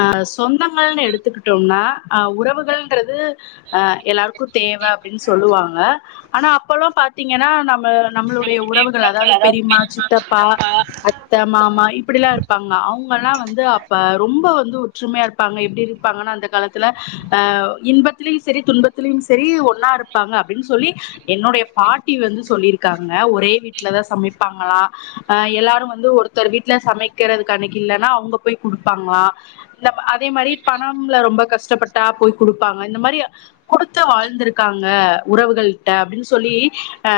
அ சொந்தங்கள்ன்னு எடுத்துக்கிட்டோம்னா அ உறவுகள்ன்றது அ எல்லாருக்கு தேவ அப்டின்னு சொல்லுவாங்க ஆனா அப்பல்லா பாத்தீங்கன்னா நம்ம நம்மளோட யுடைய உறவுகள் அதாவது பெரியம்மா சித்தப்பா அத்த மாமா இப்படில்லா இருப்பாங்க அவங்கல்லா வந்து அப்ப ரொம்ப வந்து ஒற்றுமையா இருப்பாங்க எப்டி இருப்பாங்கன்னா அந்த காலத்துல இன்பத்திலயு சரி துன்பத்து சரி ஒன்னா இருப்பாங்க அப்டின்னு சொல்லி என்னுடைய பாட்டி வந்து சொல்லியிருக்காங்க ஒரே வீட் வீட்லதா சமப்பாங்களா அ எல்லாரு வந்து ஒருத்தர் வீட்டுல சமைக்கிறது கணக்கு இல்லேன்னா அவங்க போய் குடுப்பாங்களா இந்த அதே மாரி பணம்ல ரொம்ப கஷ்டப்பட்டா போய் குடுப்பாங்க இந்த மாரி குடுத்து வாழ்ந்திருக்காங்க உறவுகள்ட்ட அப்டின்னு சொல்லி ஆ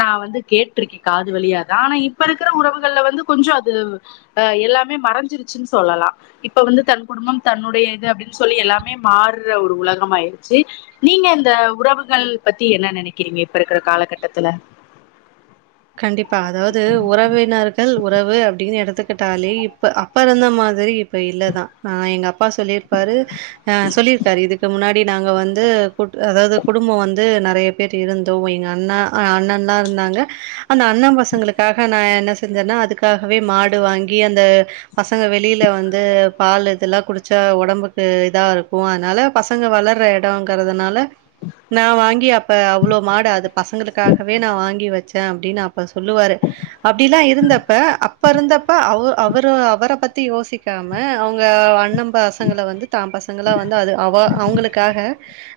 நா வந்து கே ட்ருக்க காது வழியாதா ஆனா இப்ப இருக்கிற உறவுகள்ல வந்து கொஞ்ச அது எல்லாமே மறஞ்சிருச்சு சொல்லலா இப்ப வந்து தன் குடும்பம் தன்னுடைய இது அப்டின்னு சொல்லி எல்லாமே மார்ற ஒரு உலகம் ஆயிருச்சு நீங்க இந்த உறவுகள் பத்தி என்ன நெனக்கிறீங்க இப்பருக்குற காலகட்டத்துல கண்டிப்பா அதாவது உறவினர்கள் உறவு அப்டின்னு எடுத்துக்கிட்டாலே இப்ப அப்பருந்த மாதிரி இப்ப இல்ல தா எங்க அப்பா சொல்ருப்பாரு ஆ சொல்லியிருக்காரு இதுக்கு முன்னாடி நாங்க வந்து கு அதாவது குடும்ப வந்து நெறைய பேர் இருந்தோ எங்கண்ணா ஆ அண்ணன் தா இருந்தாங்க அந்த அண்ண பசங்களுக்காக நா என்ன செஞ்சென்னா அதுக்காகவே மாடு வாங்கி அந்த பசங்க வெளில வந்து பால் இதெல்லா குடிச்சா ஒடம்புக்கு இதா இருக்கும் அதனால பசங்க வளர்ற இடங்குறதுனால நான் வாங்கி அப்ப அவ்ளோ மாடு அது பசங்களுக்காகவே நான் வாங்கி வெச்சேன் அப்டின்னு அப்ப சொல்லுவாரு அப்டில்லாம் இருந்தப்ப அப்ப இருந்தப்ப அவ அவரு அவர பத்தி யோசிக்காம அவுங்க அண்ண பசங்கள வந்து தாம்பசங்களா வந்து அது அவ அவுங்களுக்காக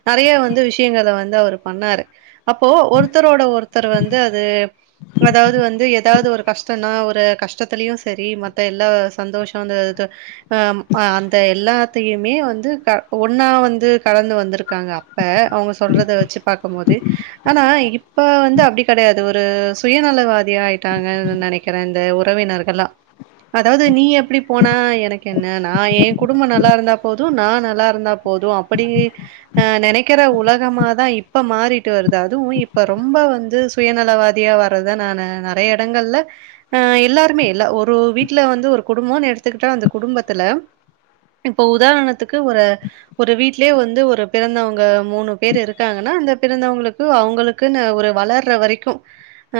நறைய வந்து விஷயங்கள வந்து அவரு பண்ணாரு அப்போ ஒருத்தரோட ஒருத்தர் வந்து அது அதாவது வந்து ஏதாவது ஒரு கஷ்டம்ன்னா ஒரு கஷ்டத்துலயும் சரி மத்த எல்லா சந்தோஷம் அந்த அது அம் அந்த எல்லாத்தியுமே வந்து க ஒன்னா வந்து கடந்து வந்துருக்காங்க இப்ப அவுங்க சொல்றத வெச்சு பாக்கும்போது ஆனா இப்ப வந்து அப்டி கெடயாது ஒரு சுயநலவாதியா ஆயிட்டாங்கன்னு நனைக்கிறேன் இந்த உறவினர்கள்லாம் அதாவது நீ எப்டி போனா எனக்கென்ன நா யேன் குடும்போம் நல்லா இருந்தா போதும் நா நல்லா இருந்தா போதும் அப்படி நா நெனைக்கிற உலகமா தான் இப்ப மாறிட்டு வருது அதுவும் இப்ப ரொம்ப வந்து சுயநலவாதியாவ வரத நானு நான் நறைய இடங்கள்ல எல்லாருமே இல்ல ஒரு ஒரு வீட்ல வந்து ஒரு குடும்பன்னு எடுத் த்துக்கிட்டா அந்த குடும்பத்துல இப்ப உதாரணத்துக்கு ஒரு ஒரு வீட்லேயே வந்து ஒரு பிறந்தவங்க மூணு பேர் இருக்காங்கன்னா அந்த பிறந்தவங்களுக்கு இது அவுங்களுக்குன்னு ஒரு வளர்ற வரைக்கும் ஹ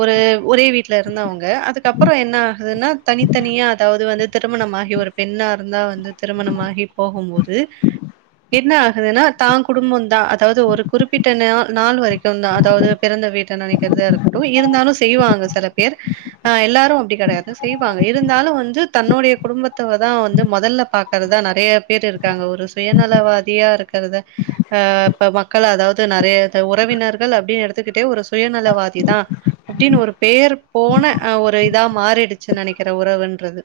ஒரு ஒரே வீட் வீட்ல ல இருந்தொவங்க அதுக்கப்புறம் என்ன ஆகுதுன்னா தனித்தனியா அதாவது வந்து திருமணம் ஆகி ஒரு பெண்ணா இருந்தா வந்து திருமணமாகி போகும் மோது என்ன ஆகுதுன்னா தான் குடும்பம் தான் அதாவது ஒரு குறிப்பிட்ட நாள் நாள் வரைக் ட்டும்தான் அதாவது பிறந்த வீட்ட நனைக்கிறதா இருக்கட்டும் இருந்தாலும் செய்வாங்க சில பேர் அ எல்லாரும் அப்டி கிடயாது செய்வாங்க இருந்தாலும் வந்து தன்னுடைய குடும்பத்தவ தான் வந்து முதல்ல பாக் இருக்கறதா நறையா பேர் இருக்காங்க ஒரு சுயநலவாதியா இருக்கறத அ இப்ப மக்கள் அதாவது நறையா உறவினர்கள் அப்டின்னு எடுத்துக்கிட்டே ஒரு சுயநலவாதி தான் அப்டின்னு ஒரு பேர் போன ஒரு இதா மாறிடுச்சுன்னு நனைக்கிற உறவுன்றது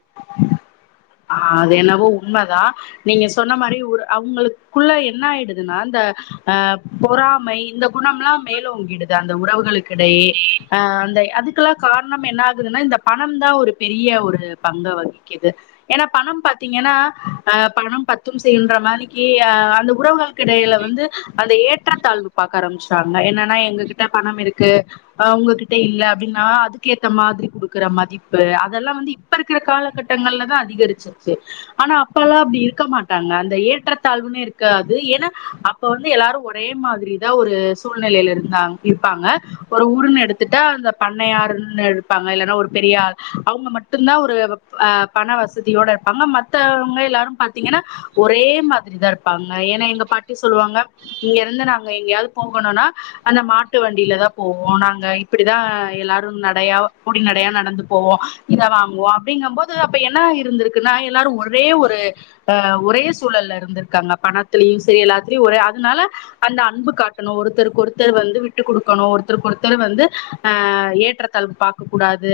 ஆ அது என்னவோ உண்மதா நீங்க சொன்ன மாரி ஒரு அவுங்களுக்குள்ள என்ன ஆயிடுதுனா இந்த அ பொறாமை இந்த குணமெல்லாம் மேலோங்கிடுது அந்த உறவுகளுக்கிடயே அ அந்த அதுக்கெல்லாம் காரணம் என்ன ஆகுதுன்னா இந்த பணம் தான் ஒரு பெரிய ஒரு பங்கு வகிக்குது ஏனா பணம் பாத்தீங்கனா அ பணம் பத்தும் செய்யும்ற மாரிக்கு அந்த உறவுங்கள் கிடையில வந்து அந்த ஏற்றத்தாழ்வு பாக்க ஆரம்பிச்சுட்டாங்க என்னன்னா எங்ககிட்ட பணம் இருக்கு அவுங்ககிட்ட இல்ல அப்படினா அதுக்கேத்த மாதிரி குடுக்குற மதிப்பு அதல்லா வந்து இப் இப்பருக்கிற காலகட்டங்கள்ல தான் அதிகரிச்சிருச்சு ஆனா அப்பல்லாம் அப்டி இருக்க மாட்டாங்க அந்த ஏற்றத்தாழ்வுன்னே இருக்காது ஏனா அப் இப்ப வந்து எல்லாரும் ஒரே மாதிரி தான் ஒரு சூழ்நிலைல இருந்தாங் இருப்பாங்க ஒரு ஊருனு எடுத்துட்டா அந்த பண்ணையாருனு இருப்பாங்க இல்லனா ஒரு பெரியாள் அவுங்க மட்டும்தான் ஒரு அ பணவசதி இவிகளோட பொண்ணு மத்தவங்க எல்லாரும் பாத்தீங்கனா ஒரே மாதிரிதான் இருப்பாங்க ஏனா எங்க பாட்டி சொல்லுவாங்க இங்கருந்து நாங்க எங்கயாது போகணுனா அந்த மாட்டு வண்டில தான் போவோம் நாங்க இப்டிதான் எல்லாரும் நடயா பொடிநடயா நடந்து போவோம் இத வாங்குவாம் அப்டிங்கபோது அப்ப என்ன இருந்திருக்குனா எல்லாரும் ஒரே ஒரு அ ஒரே சூழல்ல இருந்திருக்காங்க பணத்திலியும் செரி எல்லாத்துலயும் ஒரே அதுனால அந்த அன்பு காட்டணு ஒருத்தருக்கு ஒருத்தர் வந்து விட்டு கொடுக்கணும் ஒருத்தருக்கு ஒருத்தர் வந்து அ ஏற்றத் கல் பாக்க கூடாது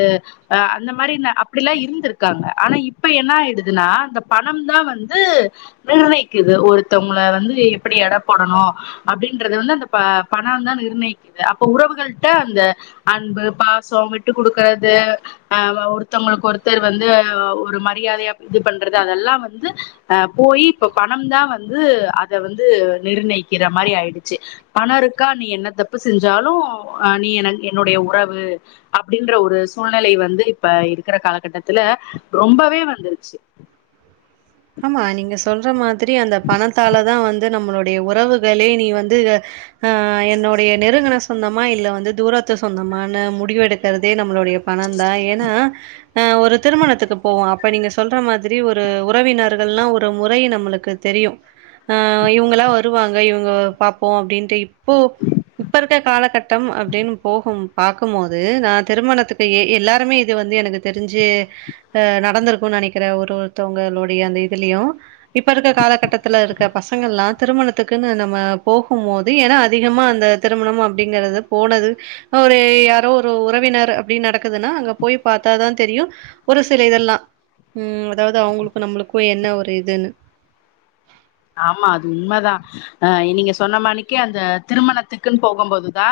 அந்த மாரி அப்டிலாம் இருந்திருக்காங்க ஆனா இப் இப்ப என்ன ஆயிடுதுனா அந்த பணம் தான் வந்து நிர்ணயிக்குது ஒருத்தவுங்கள வந்து எப்டி எட போடணும் அப்டின்றத வந்து அந்த ப பணந்தா நிர்ணயிக்குது அப்ப உறவுகள்ட்ட அந்த அன்பு பாசம் விட்டு குடுக்குறது அ ஒருத்தவங்களுக்கு ஒருத்தர் வந்து ஒரு மரியாதையா இது பண்றது அதெல்லா வந்து அ போயி இப்ப பணம்தா வந்து அத வந்து நிர்ணயிக்கிற மாரி ஆயிடுச்சு பண இருக்கா நீ என்ன தப்பு செஞ்சாலு அ நீ எனக் என்னுடைய உறவு அப்டின்ற ஒரு சூழ்நிலை வந்து இப்ப இருக்கிற காலகட்டத்துல ரொம்பவே வந்துருச்சு ஆமா நீங்க சொல்ற மாதிரி அந்த பணத்தாலதா வந்து நம்மளுடய உறவுகளே நீ வந்து அ என்னுடய நெருங்குன ஸ் சொந்தமா இல்ல வந்து தூரத்து சொந்தமானு முடிவு எடுக்கிறதே நம்மளுடய பணம் தா ஏனா அ ஒரு திருமணதுக்கு போவோ அப்ப நீங்க சொல்ற மாதிரி ஒரு உறவினர் தெல்லா ஒரு முறை நம்மளுக்கு தெரியு அ இவங்களா வருவாங்க இவங்க பாப்போ அப்டின்ட்டு இப்போ இப்ப இருக்க காலகட்டம் அப்டின் போகும் பாக்கும் போது நா திருமணத்துக்கு எ எல்லாருமே இது வந்து எனக்கு தெரிஞ்சு அ நடந்திருக்கு நெனக்கிறே ஒரு ஒருத்தவங்களுடய அந்த இதுலயு இப்ப இருக்க காலகட்டத்துல இருக்க பசங்கல்லா திருமணத்துக்குன்னு நம்ம போகும் போது ஏனா அதிகமா அந்த திருமணம் அப்டிங்குறது போனது ஒரு யாரோ ஒரு உறவினர் அப்டின் நடக்குதுனா அங்க போய் பாத்தா தா தெரியு ஒரு சில இதெல்லா ம் அதாவது அவங்களுக்கு நம்மளுக்கு என்ன ஒரு இதுனு ஆமா அது உண்மதா அ நீங்க சொன்ன மானிக்கு அந்த திருமணத்துக்குன் போகும்போது தா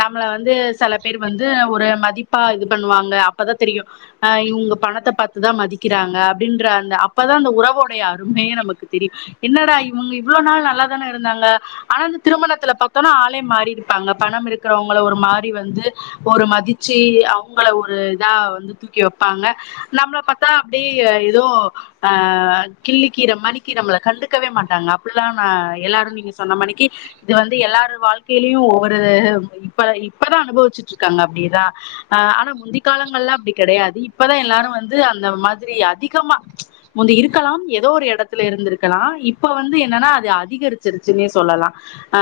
நம்மள வந்து செல பேர் வந்து ஒரு மதிப்பா இது பண்ணுவாங்க அப்பதா தெரியு அ இவுங்க பணத்த பாத்துதா மதிக்கிறாங்க அப்டின்ற அந்த அப்பதா அந்த உறவோடய அருமையே நமக்கு தெரியு என்னடா இவுங்க இவ்ளோ நாள் நல்லாதான இருந்தாங்க ஆனா அந்த திருமணத்துல பாத்தோம்னா ஆளே மாறி இருப்பாங்க பணம் இருக்கிறவங்கள ஒரு மாறி வந்து ஒரு மதிச்சு அவங்கள ஒரு இதா வந்து தூக்கி வப்பாங்க நம்ள பாத்தா அப்டியே ஏதோ அ கிள்ளுக்கீர மாறிக்கி நம்மள கண்டு கவே மாட்டாங்க அப்பில்லா நா எல்லாரு நீங்க சொன்ன மானிக்கி இது வந்து எல்லாரு வாழ்க்கைலயு ஒவ்வொரு இப்ப இப்பதா அனுபவிச்சிட் இருக்காங்க அப்டிதா அ ஆனா முந்தி காலங்கள்லா அப்டி கெடையாது இப்பதா எல்லாரு வந்து அந்த மாதிரி அதிகமா முந்தி இருக்கலாம் ஏதோ ஒரு எடத்துல இருந்து இருக்கலா இப்போ வந்து என்னன்னா அது அதிகரிச்சுருச்சுன்னே சொல்லலா ஆ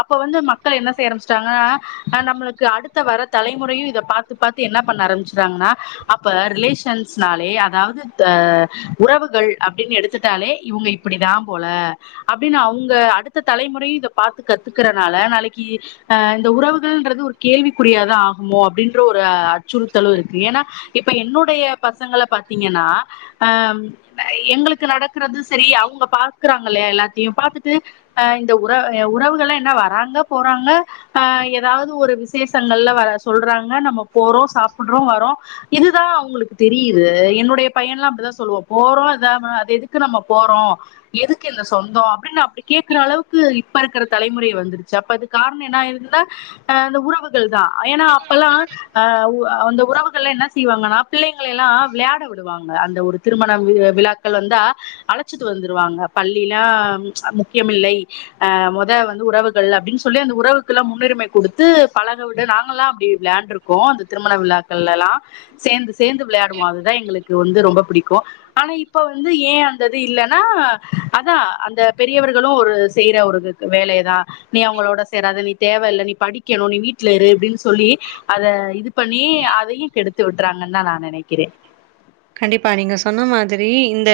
அப்போ வந்து மக்கள் என்ன செய்ய ஆரமுச்சுட்டாங்க ஆ நம்ளுக்கு அடுத்த வர தலைமுறையு இத பாத்து பாத்து என்ன பண்ண ஆரம்பிச்சிடாங்கன்னா அப்ப ரிலேஷன்ஸ்னாலே அதாது அ உறவுகள் அப்டின்னு எடுத்துட்டாலே இவுங்க இப்டி தா போல அப்டின்னு அவுங்க அடுத்த தலைமுறையு இத பாத்து கத்துக்கறனால நாளைக்கி அ இந்த உறவுகள்ன்றது ஒரு கேள்விக்குறியாதா ஆகுமோ அப்டின்ற ஒரு அச்சுறுத்தலு இருக்கு ஏனா இப்ப என்னுடைய பசங்கள பாத்தீங்கன்னா அ எங்களுக்கு நடக்குறது செரி அவுங்க பாக்குறாங்க இல்லையா எல்லாத்தையு பாத்துட்டு அ இந்த உற உறவுகளே என்ன வராங்க போறாங்க அ ஏதாவது ஒரு விசேஷங்கள்ல வர சொல்றாங்க நம்ம போறோ சாப்புட்றோ வரோ இதுதா அவுங்ளுக்கு தெரியுது என்னுடைய பையன்லா அப்டித்தா சொல்லுவோ போறோ அத மா அது எதுக் கு நம்ம போறோ எதுக்கு இந்த சொந்தோ அப்டின் அப்டி கேக்குற அளவுக்கு இப்ப இருக்கிற தலைமுறை வந்துருச்சு அப்ப அது காரணம் என்ன ஆயிருதுனா அ அந்த உறவுகள் தா ஏனா அப்பெல்லா அ உ அந்த உறவுகள்லா என்ன செய்வாங்கன்னா பிள்ளைங்கள எல்லா விளையாட விடுவாங்க அந்த ஒரு திருமண வு விழாக் கள் வந்தா அழச்சிட்டு வந்துருவாங்க பள்ளிலா அ முக்கியமில்லை அ மொத வந்து உறவுகள் அப்டின் சொல்லி அந்த உறவுக்குல்லா முன்னுரிமை குடுத்து பழக விட நாங்கல்லா அப்டி வெளாண்ட்ருக் கு அந்த திருமண விழாக்கள்லல்லா சேந்து சேந்து விளயாடுவோ அதுதா எங்களுக்கு வந்து ரொம்ப புடிக்கு ஆனா இப்போ வந்து ஏ அந்தது இல்லனா அதா அந்த பெரியவர்களு ஒரு செய்ற ஒரு வேலைதா நீ அவுங்களோட சேராத நீ தேவ இல்ல நீ படிக்கணு நீ வீட்ல இரு இப்டின் சொல்லி அத இது பண்ணி அதையு கெடுத்து விட்டுறாங்கன்தா நா நெனக்கிறே கண்டிப்பா நீங்க சொன்ன மாதிரி இந்த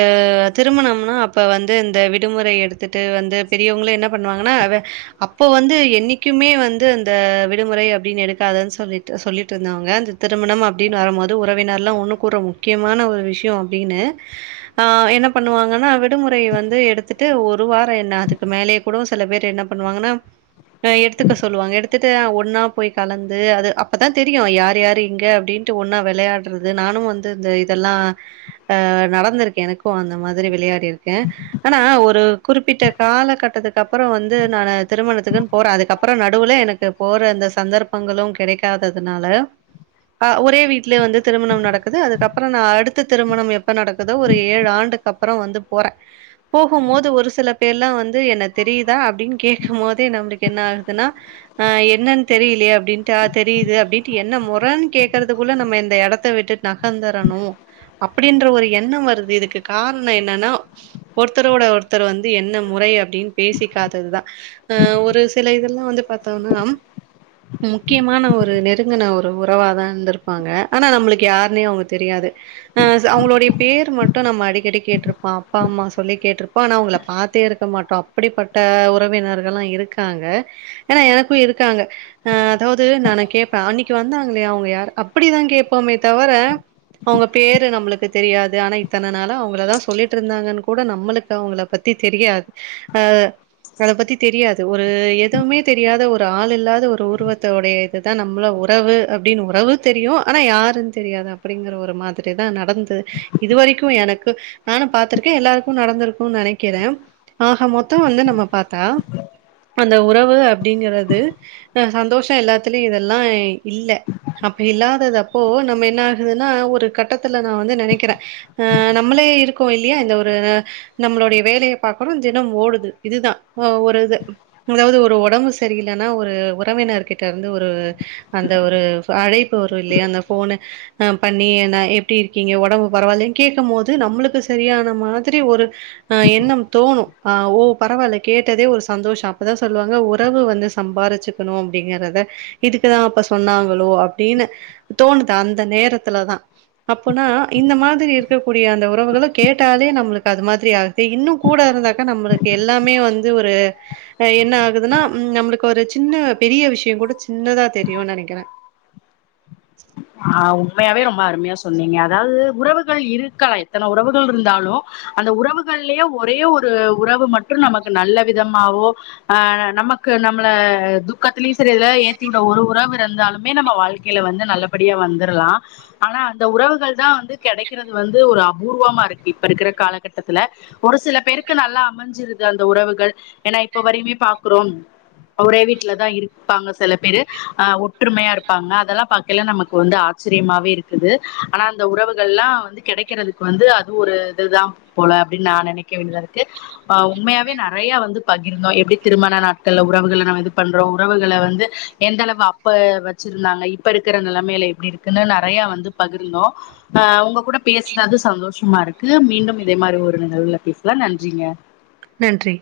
திருமணம்னா அப்ப வந்து இந்த விடுமுறை எடுத் த்துட்டு வந்து பெரியவங்களு என்ன பண்ணுவாங்கன்னா அப்போ வந்து என்னைக்குமே வந்து அந்த விடுமுறைய அப்டின்னு எடுக்காத சொல்லிட்டு சொல்லிட்டு இருந்தாங்க அந்த திருமணம் அப்டின்னு வரும்போது உறவினரல்லா ஒன்னு கூட்ற முக்கியமான ஒரு விஷ்யோ அப்டின்னு என்ன பண்ணுவாங்கன்னா விடுமுறைய வந்து எடுத்து ட்டு ஒரு வாரொ என்ன அதுக்கு மேலயே கூட சில பேரு என்ன பண்ணுவாங்கன்னா அ எடுத்துக்க சொல்லுவாங்க எடுத்துட்டு அ ஒன்னாப் போய் கலந்து அது அப்பதா தெரியு யாரு யாரு எங்க அப்டின்ட்டு ஒன்னா வெளையாடுறது நானு வந்து இந்து இதெல்லா அ நடந்திருக்கு எனக்கு அந்த மாதிரி விளையாட் ட்டிருக்கே ஆனா ஒரு குறிப்பிட்ட காலகட்டத்துக்கு அப்பறோ வந்து நானு திருமணத்துக்குன் போறா அதுக்கப்புறோ நடுவுல எனக்கு போற அந்த சந்தர்ப்பங்களு கெடைக்காததனால அ ஒரே வீட்லே வந்து திருமணம் நடக்குது அது அக்கப்பறோ நா அடுத்து திருமணம் எப்போ நடக்குதோ ஒரு ஏழு ஆண்டுக்கு அப்பறோ வந்து போறே போகும்போது ஒரு சில பேர்லா வந்து என்ன தெரியுதா அப்டின்னு கேக்கும் போதே நம்ளுக்கு என்ன ஆகுதுன்னா ஆ என்னன் தெரியலயே அப்டின்ட்டு தெரியுது அப்டின்ட்டு என்ன மொறன் கேக்கறதுக்குள்ள நம்ம இந்த எடத்த விட்டுட் ந வந்தரணு அப்டின்ற ஒரு எண்ணம் வருது இதுக்கு கார்ணோ என்னன்னா ஒருத்தரோட ஒருத்தர் வந்து என்ன முறை அப்டின் பேசிக்காததுதா அ ஒரு சில இதெல்லா வந்து பாத்தோனா முக்கியமான ஒரு நெருங்குன ஒரு உறவாதா இருந்துருப்பாங்க ஆனா நம்ளுக்கு யார் னே அவுங்களுக் தெரியாது அ ச அவங்களோடைய பேரு மட்டு நம்ம அடிக்கடி கேட்ருப்ப அப்பா அம்மா சொல்லி கேட்ரு அப்ப நா அவுங்கள பாத்தே இருக்க மாட்டோ அப்டிப்பட்ட உறவினர்கள்லா இருக்காங்க ஏன்னா எனக்கு இருக்காங்க அ அதாவது நானு கேப்பே அன்னைக்கு வந்தாங்களே அவங்க யாரு அப்டிதா கேபோமே தவர அவங்க பேரு நம்மளுக்கு தெரியாது ஆனா இத்தன நாளா அவங்கள தா சொல்லிட்டு இருந்தாங்கன்னு கூட நம்மளுக்கு அவங்கள பத்தி தெரியாது ஆ அத பத்தி தெரியாது ஒரு எதுவுமே தெரியாத ஒரு ஒரு ஆள் இல்லாத ஒரு உருவத்துடைய இதுதா நம்மள உறவு அப்டின்னு உறவு தெரியு ஆனா யாருன்னு தெரியாதா அப்டிங்கிற ஒரு மாதிரிதா நடந்து இதுவரைக்கு எனக்கு நானு பாத்திருக்கே எல்லாருக்கு நடந்திருக்கு நெனைக்கிறே ஆக மொத்தம் வந்து நம்ம பாத்தா அந்த உறவு அப்டிங்கறது அ சந்தோஷ எல்லாத்துலயு இதெல்லா இல்ல அப்ப இல்லாதது அப்போ நம்ம என்ன ஆகுதுன்னா ஒரு கட்டத்துல நா வந்து நினைக்கிறே ஆ நம்மளே இருக்கோ இல்லையா இந்த ஒரு நம்மளுடைய வேலையை பாக்குறோ தினம் ஓடுது இதுதா ஆ ஒரு இது அதாவது ஒரு ஒடம்பு சரியில்லைன்னா ஒரு உறவினர்கிட்ட இருந்து ஒரு அந்த ஒரு அழைப்பு வரு இல்லையா அந்த போனு அ பண்ணி நா எப்டி இருக்கீங்க ஒடம்பு பரவாயில்ல கேக்க போது நம்மளுக்கு சரியான மாதிரி ஒரு அ எண்ணம் தோணு ஆ ஓ பரவாயில்ல கேட்டதே ஒரு சந்தோஷோ அப்பதா சொல்லுவாங்க உறவு வந்து சம்பாரிச்சு குணு அப்டிங்கறத இதுக்குதா அப்ப சொன்னாங்களோ அப்டின்னு தோணுது அந் அந்த நேரத்துல தா அப்புனா இந்த மாதிரி இருக் க்கூடிய அந்த உறவுகள கேட்டாலே நம்முளுக்கு அது மாதிரி ஆகுது இன்னு கூட இருந்தாக்க நம்முளுக் எல்லாமே வந்து ஒரு என்ன ஆகுதுன்னா ம் நம்மளுக்கு ஒரு சின்ன பெரிய விஷ்யோ கூட சின்னதா தெரியுன்னு நெனைக்கிறே ஆ உண்மையாவே ரொம்ப அருமையா சொன்னீங்க அதாது உறவுகள் இருக்கா எத்தன உறவுகள் இருந்தாலு அந்த உறவுகள்லேயே ஒரே ஒரு உறவு மட்டு நமக்கு நல்ல விதமாவோ ஆ நமக்கு நம்மள துக்கத்துலயும் சரி எதுலயாது ஏத்தி விட ஒரு உறவு இருந்தாலுமே நம்ம வாழ்க்கையில வந்து நல்லபடியா வந்துரலா ஆனா அந்த உறவுகள் தா வந்து கிடைக்கிறது வந்து ஒரு அபூர்வமா இருக்கு இப்ப இருக்கற காலகட்டத்துல ஒரு சில பேருக்கு நல்லா அமைஞ்சிருது அந்த உறவுகள் ஏன்னா இப்ப வரையுமே பாக்குறோ ஒரே வீட்ல தா இருப்பாங்க சில பேரு அ ஒற்றுமையா இருப்பாங்க அதெல்லா பாக்கைல நமக்கு வந்து ஆச்சரியமாவே இருக்குது ஆனா அந்த உறவுகள்லாம் வந்து கிடைக்கறதுக்கு வந்து அது ஒரு இதுதா போல அப்டின்னு நா நினைக்க வேண்டியதா இருக்கு ஆ உண்மையாவே நெறைய வந்து பகிர்ந்தோ எப்டி திருமண நாட்கள்ல உறவுகள நம்ம இது பண்றோ உறவுகள வந்து எந்த அளவு அப்ப வச்சிருந்தாங்க இப்ப இருக்கிற நிலைமையில எப்டி இருக்குன்னு நெறையா வந்து பகிர்ந்தோ அ உங்க கூட பேசுனது சந்தோஷமா இருக்கு மீண்டும் இதே மாரி ஒரு நிகழ்வுல பேசலா நன்றிங்க நன்றி